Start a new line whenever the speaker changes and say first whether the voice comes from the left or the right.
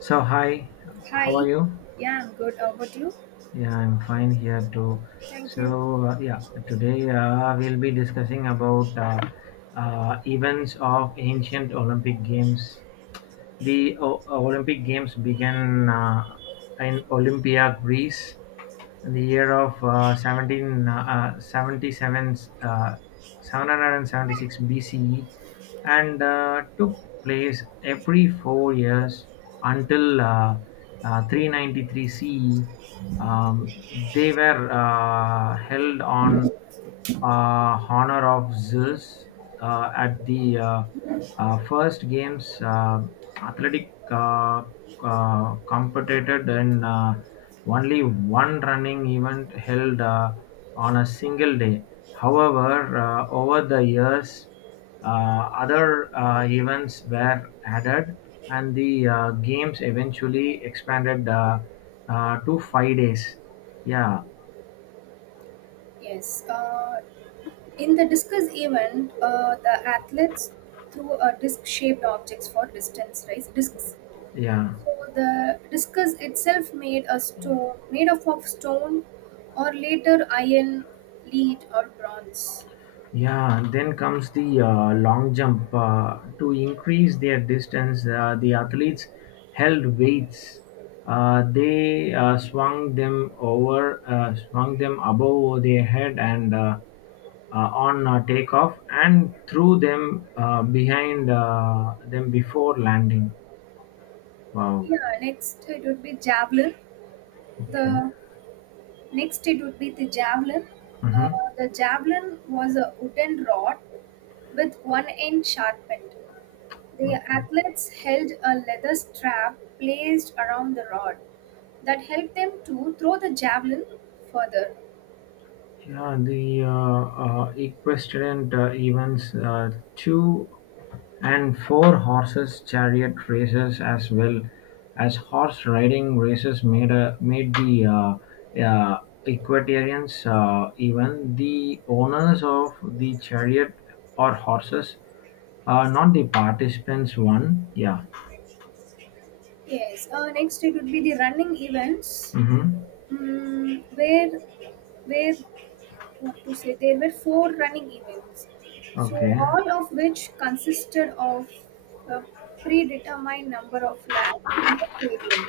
left: So hi, how are
right: Hi.
left: you?
right: Yeah, I'm good. How about you?
left: Yeah, I'm fine here too.
right: Thank you.
left: So today we'll be discussing about events of ancient Olympic Games. The Olympic Games began in Olympia, Greece, the year of uh, 17, uh, 77, uh, 776 BCE, and took place every four years until 393 CE. They were held on honor of Zeus at the first games. Athletic competed in only one running event held on a single day. However, over the years, other events were added, and the games eventually expanded to five days. Yeah,
right: Yes. In the discus event, the athletes threw a disc-shaped objects for distance race discs.
left: yeah.
right: So the discus itself made a stone made up of stone, or later iron, lead, or bronze.
left: Yeah, then comes the long jump. To increase their distance, the athletes held weights. They swung them above their head and on takeoff, and threw them behind them before landing. Wow.
right: Yeah. Next, it would be javelin.
left: Okay.
right: The next it would be the javelin. Uh,
left: Uh-huh.
right: the javelin was a wooden rod with one end sharpened. The
left: Okay.
right: athletes held a leather strap placed around the rod that helped them to throw the javelin further.
left: Yeah, the equestrian events too. And four-horses chariot races as well as horse-riding races made the equestrians, even the owners of the chariot or horses, not the participants one. Yeah.
right: Yes. Next, it would be the running events,
left: Mhm.
right: mm, where where what to say there were four running events, so
left: Okay.
right: all of which consisted of a predetermined number of laps in the stadium.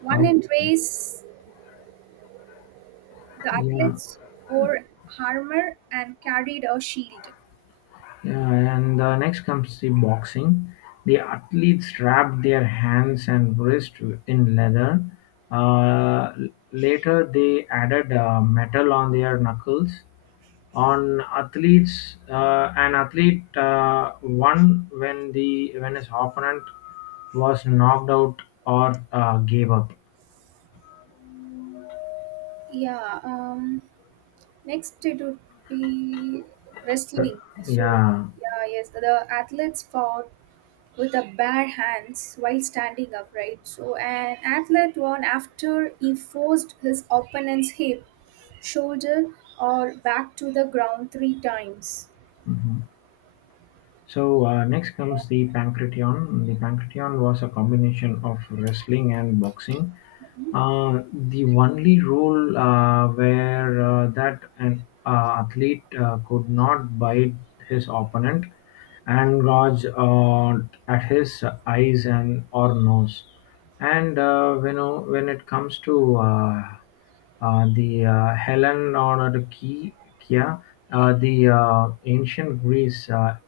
right: One in
left: Okay.
right: race, the
left: Yeah.
right: athletes wore armor and carried a shield.
left: Yeah, and next comes the boxing. The athletes wrap their hands and wrist in leather. Uh, Later, they added metal on their knuckles. On athletes, an athlete won when the when his opponent was knocked out or gave up.
right: Yeah, next it would be wrestling. So,
left: Yeah.
right: yeah, yes, the athletes fought with the bare hands while standing upright. So, an athlete won after he forced his opponent's hip, shoulder, or back to the ground three times.
left: Mm-hmm. So next comes the Pancration. The Pancration was a combination of wrestling and boxing. The only rule where that an athlete could not bite his opponent and gouge at his eyes and or nose. And when it comes to the Helen or the Kia, the ancient Greece. Uh,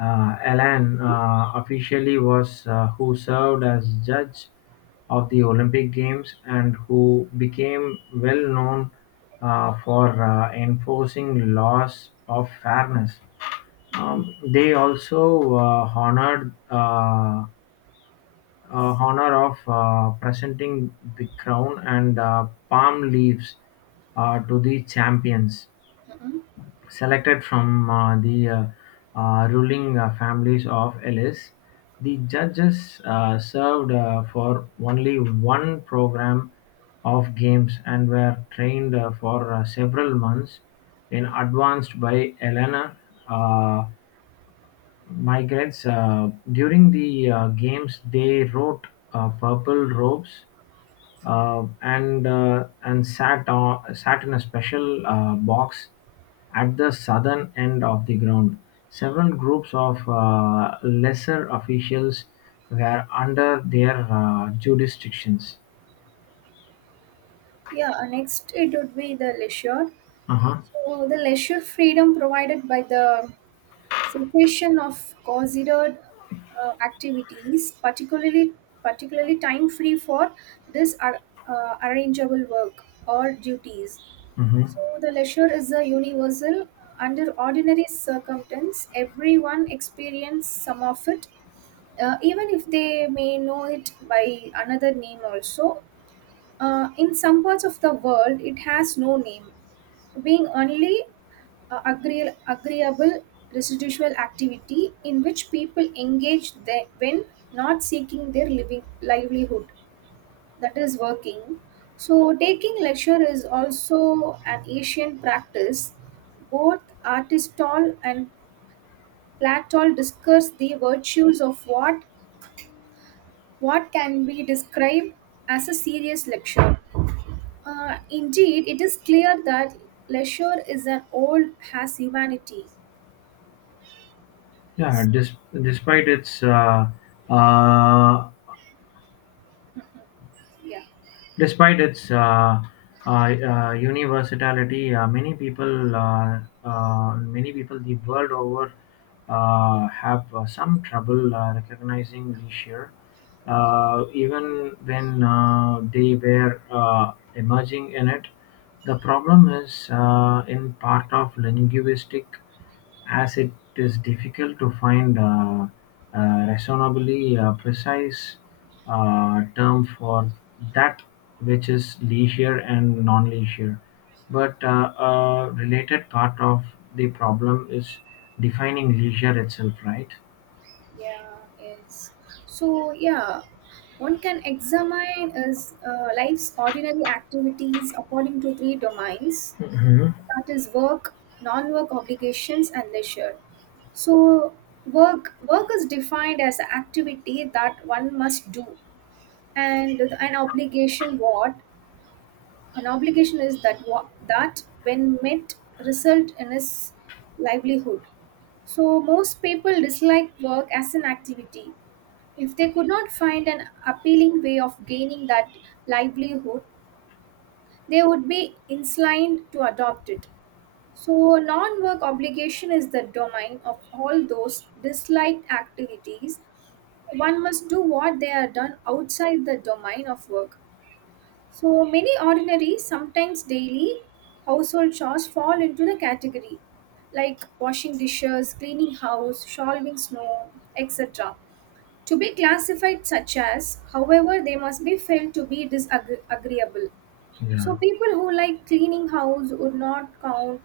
left: uh, Alan officially was who served as judge of the Olympic Games and who became well known for enforcing laws of fairness. They also honored honor of presenting the crown and palm leaves to the champions.
right: Mhm.
left: Selected from the ruling families of Ellis, the judges served for only one program of games and were trained for several months in advance by Elena uh, migrants. During the games, they wrote purple robes and sat in a special box at the southern end of the ground. Several groups of lesser officials were under their jurisdictions.
right: Yeah, next it would be the leisure.
left: Uh huh.
right: So, the leisure freedom provided by the cessation of considered activities, particularly time free for this ar- arrangeable work or duties.
left: Mm-hmm.
right: So the leisure is a universal. Under ordinary circumstance, everyone experience some of it, even if they may know it by another name also. In some parts of the world, it has no name, being only agreeable residual activity in which people engage when not seeking their living livelihood, that is, working. So taking leisure is also an ancient practice. Both Aristotle and Plato discuss the virtues of what can be described as a serious lecture. Indeed, it is clear that leisure is an old has humanity.
left: Yeah. Dis- despite its uh,
right: yeah
left: Despite its universality, many people the world over have some trouble recognizing leisure, even when they were emerging in it. The problem is in part of linguistic, as it is difficult to find a reasonably precise term for that which is leisure and non-leisure, but a related part of the problem is defining leisure itself, right?
right: yeah yes. So yeah, one can examine is life's ordinary activities according to three domains, that is, work, non-work obligations, and leisure. So work is defined as an activity that one must do, and an obligation, what an obligation is, that what, that when met result in his livelihood. So most people dislike work as an activity. If they could not find an appealing way of gaining that livelihood, they would be inclined to adopt it. So, non work obligation is the domain of all those disliked activities. One must do what they are done outside the domain of work. So, many ordinary, sometimes daily, household chores fall into the category, like washing dishes, cleaning house, shoveling snow, etc. To be classified such as, however, they must be felt to be disagreeable.
left: Yeah.
right: So people who like cleaning house would not count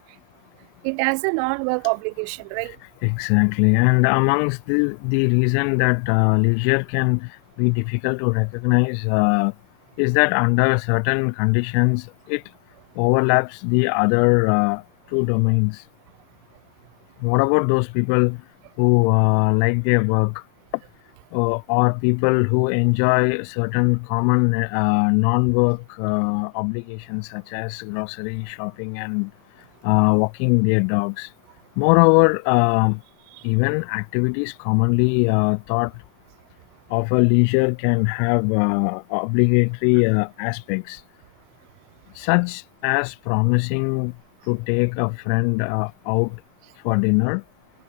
right: it as a non-work obligation, right?
left: Exactly, and amongst the reason that leisure can be difficult to recognize is that under certain conditions it overlaps the other two domains. What about those people who like their work, or people who enjoy certain common non-work obligations such as grocery shopping and walking their dogs? Moreover, even activities commonly thought of a leisure can have obligatory aspects such as promising to take a friend out for dinner.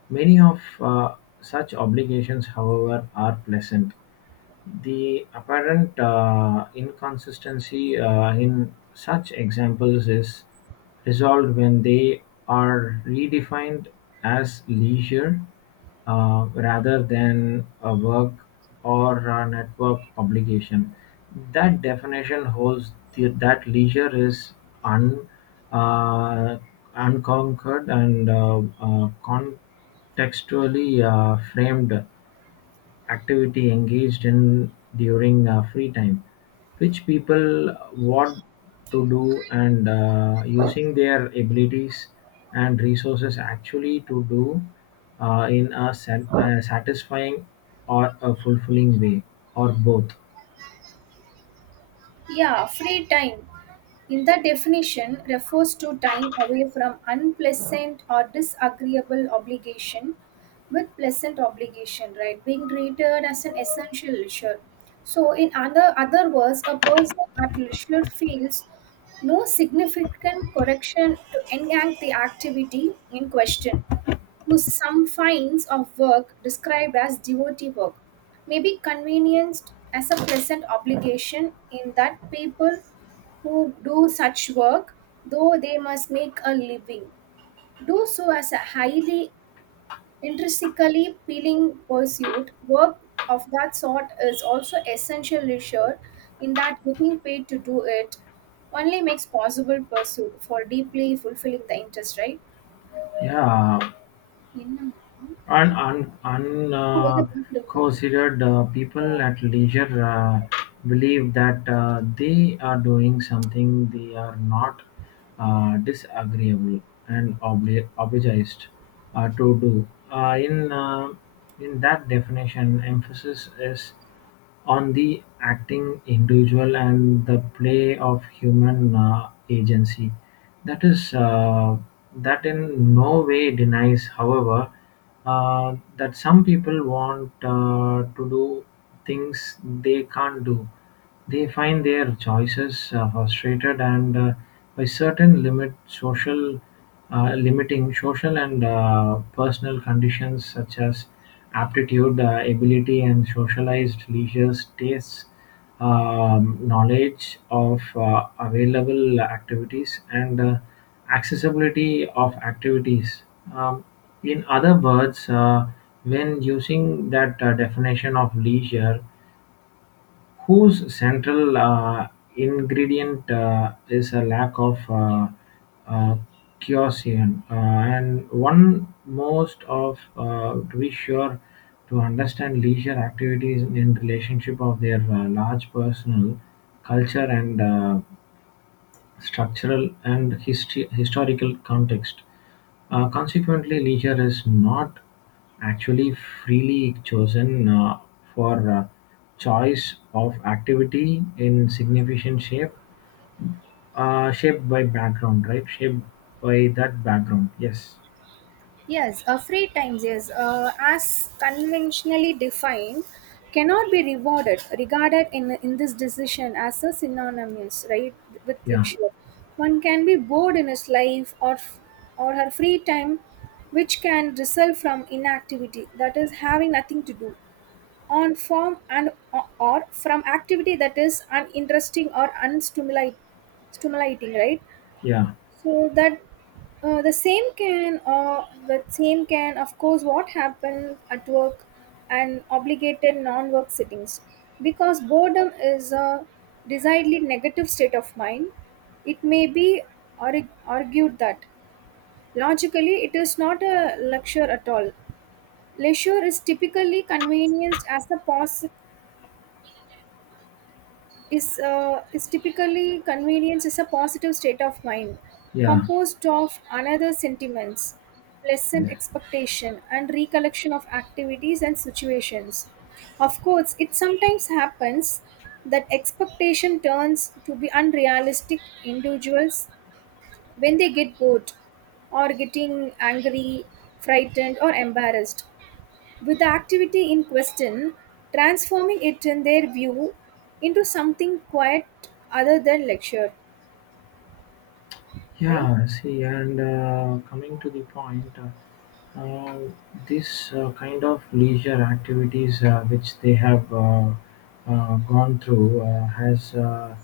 left: Many of such obligations, however, are pleasant. The apparent inconsistency in such examples is resolved when they are redefined as leisure, rather than a work or a network obligation. That definition holds that leisure is un, uh, unconquered and contextually framed activity engaged in during free time which people want to do, and using their abilities and resources actually to do in a satisfying or a fulfilling way, or both.
right: Yeah, free time. In the definition, refers to time away from unpleasant or disagreeable obligation with pleasant obligation, right? Being treated as an essential leisure. So, in other words, a person at leisure feels no significant correction to enact the activity in question, whose some finds of work described as devotee work may be convenienced as a pleasant obligation in that people who do such work, though they must make a living, do so as a highly intrinsically feeling pursuit. Work of that sort is also essential leisure in that getting paid to do it only makes possible pursuit for deeply fulfilling the interest, right?
left: yeah
right: என்ன?
left: and un, un,
right: Oh,
left: uh,
right: well, good, good, good.
left: considered people at leisure believe that they are doing something they are not disagreeable and obliged to do. In in that definition, emphasis is on the acting individual and the play of human agency. That is, that in no way denies, however, that some people want to do things they can't do. They find their choices frustrated and, by certain limiting social and personal conditions such as aptitude, ability, and socialized leisure tastes, knowledge of available activities, and accessibility of activities. Um, in other words, when using that definition of leisure, whose central ingredient is a lack of uh, caution. And one most of to be sure to understand leisure activities in relationship of their large personal culture and structural and history historical context. Consequently, leisure is not actually freely chosen, for choice of activity in significant shaped by background, right? Shaped by that background. Yes.
right: Yes, free time, yes, as conventionally defined, cannot be regarded in this decision as a synonymous, right, with
left: Yeah.
right: luxury. One can be bored in his life or her free time, which can result from inactivity, that is, having nothing to do, on form and or from activity that is stimulating, right?
left: Yeah.
right: So that the same can of course what happened at work and obligated non-work sittings, because boredom is a decidedly negative state of mind. It may be argued that logically it is not a lecture at all. Leisure is typically convenienced as a pause, is typically convenience is a positive state of mind
left: Yeah.
right: composed of another sentiments, pleasant
left: Yes.
right: expectation and recollection of activities and situations. Of course, it sometimes happens that expectation turns to be unrealistic individuals when they get bored, or getting angry, frightened, or embarrassed with the activity in question, transforming it in their view into something quite other than lecture, right?
left: Yeah, see, and coming to the point, this kind of leisure activities which they have gone through has uh,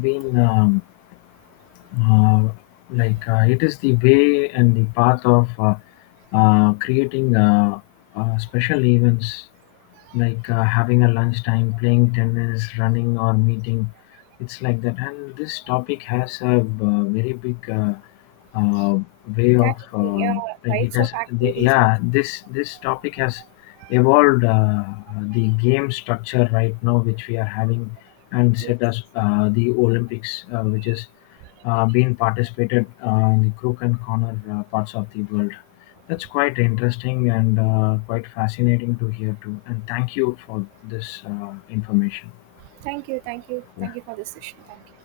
left: been um, uh, like it is the way and the path of creating special events like having a lunchtime, playing tennis, running, or meeting. It's like that. And this topic has a very big uh, way of
right: Category,
left: like it
right: types of
left: has.
right: activities
left: Yeah,
right: also.
left: this topic has evolved the game structure right now, which we are having, and set
right: Yes.
left: us the Olympics, which is. Bean participated in the crook and corner parts of the world. That's quite interesting and quite fascinating to hear too. And thank you for this information.
right: thank you thank you
left: Yeah.
right: thank you for this session. Thank you.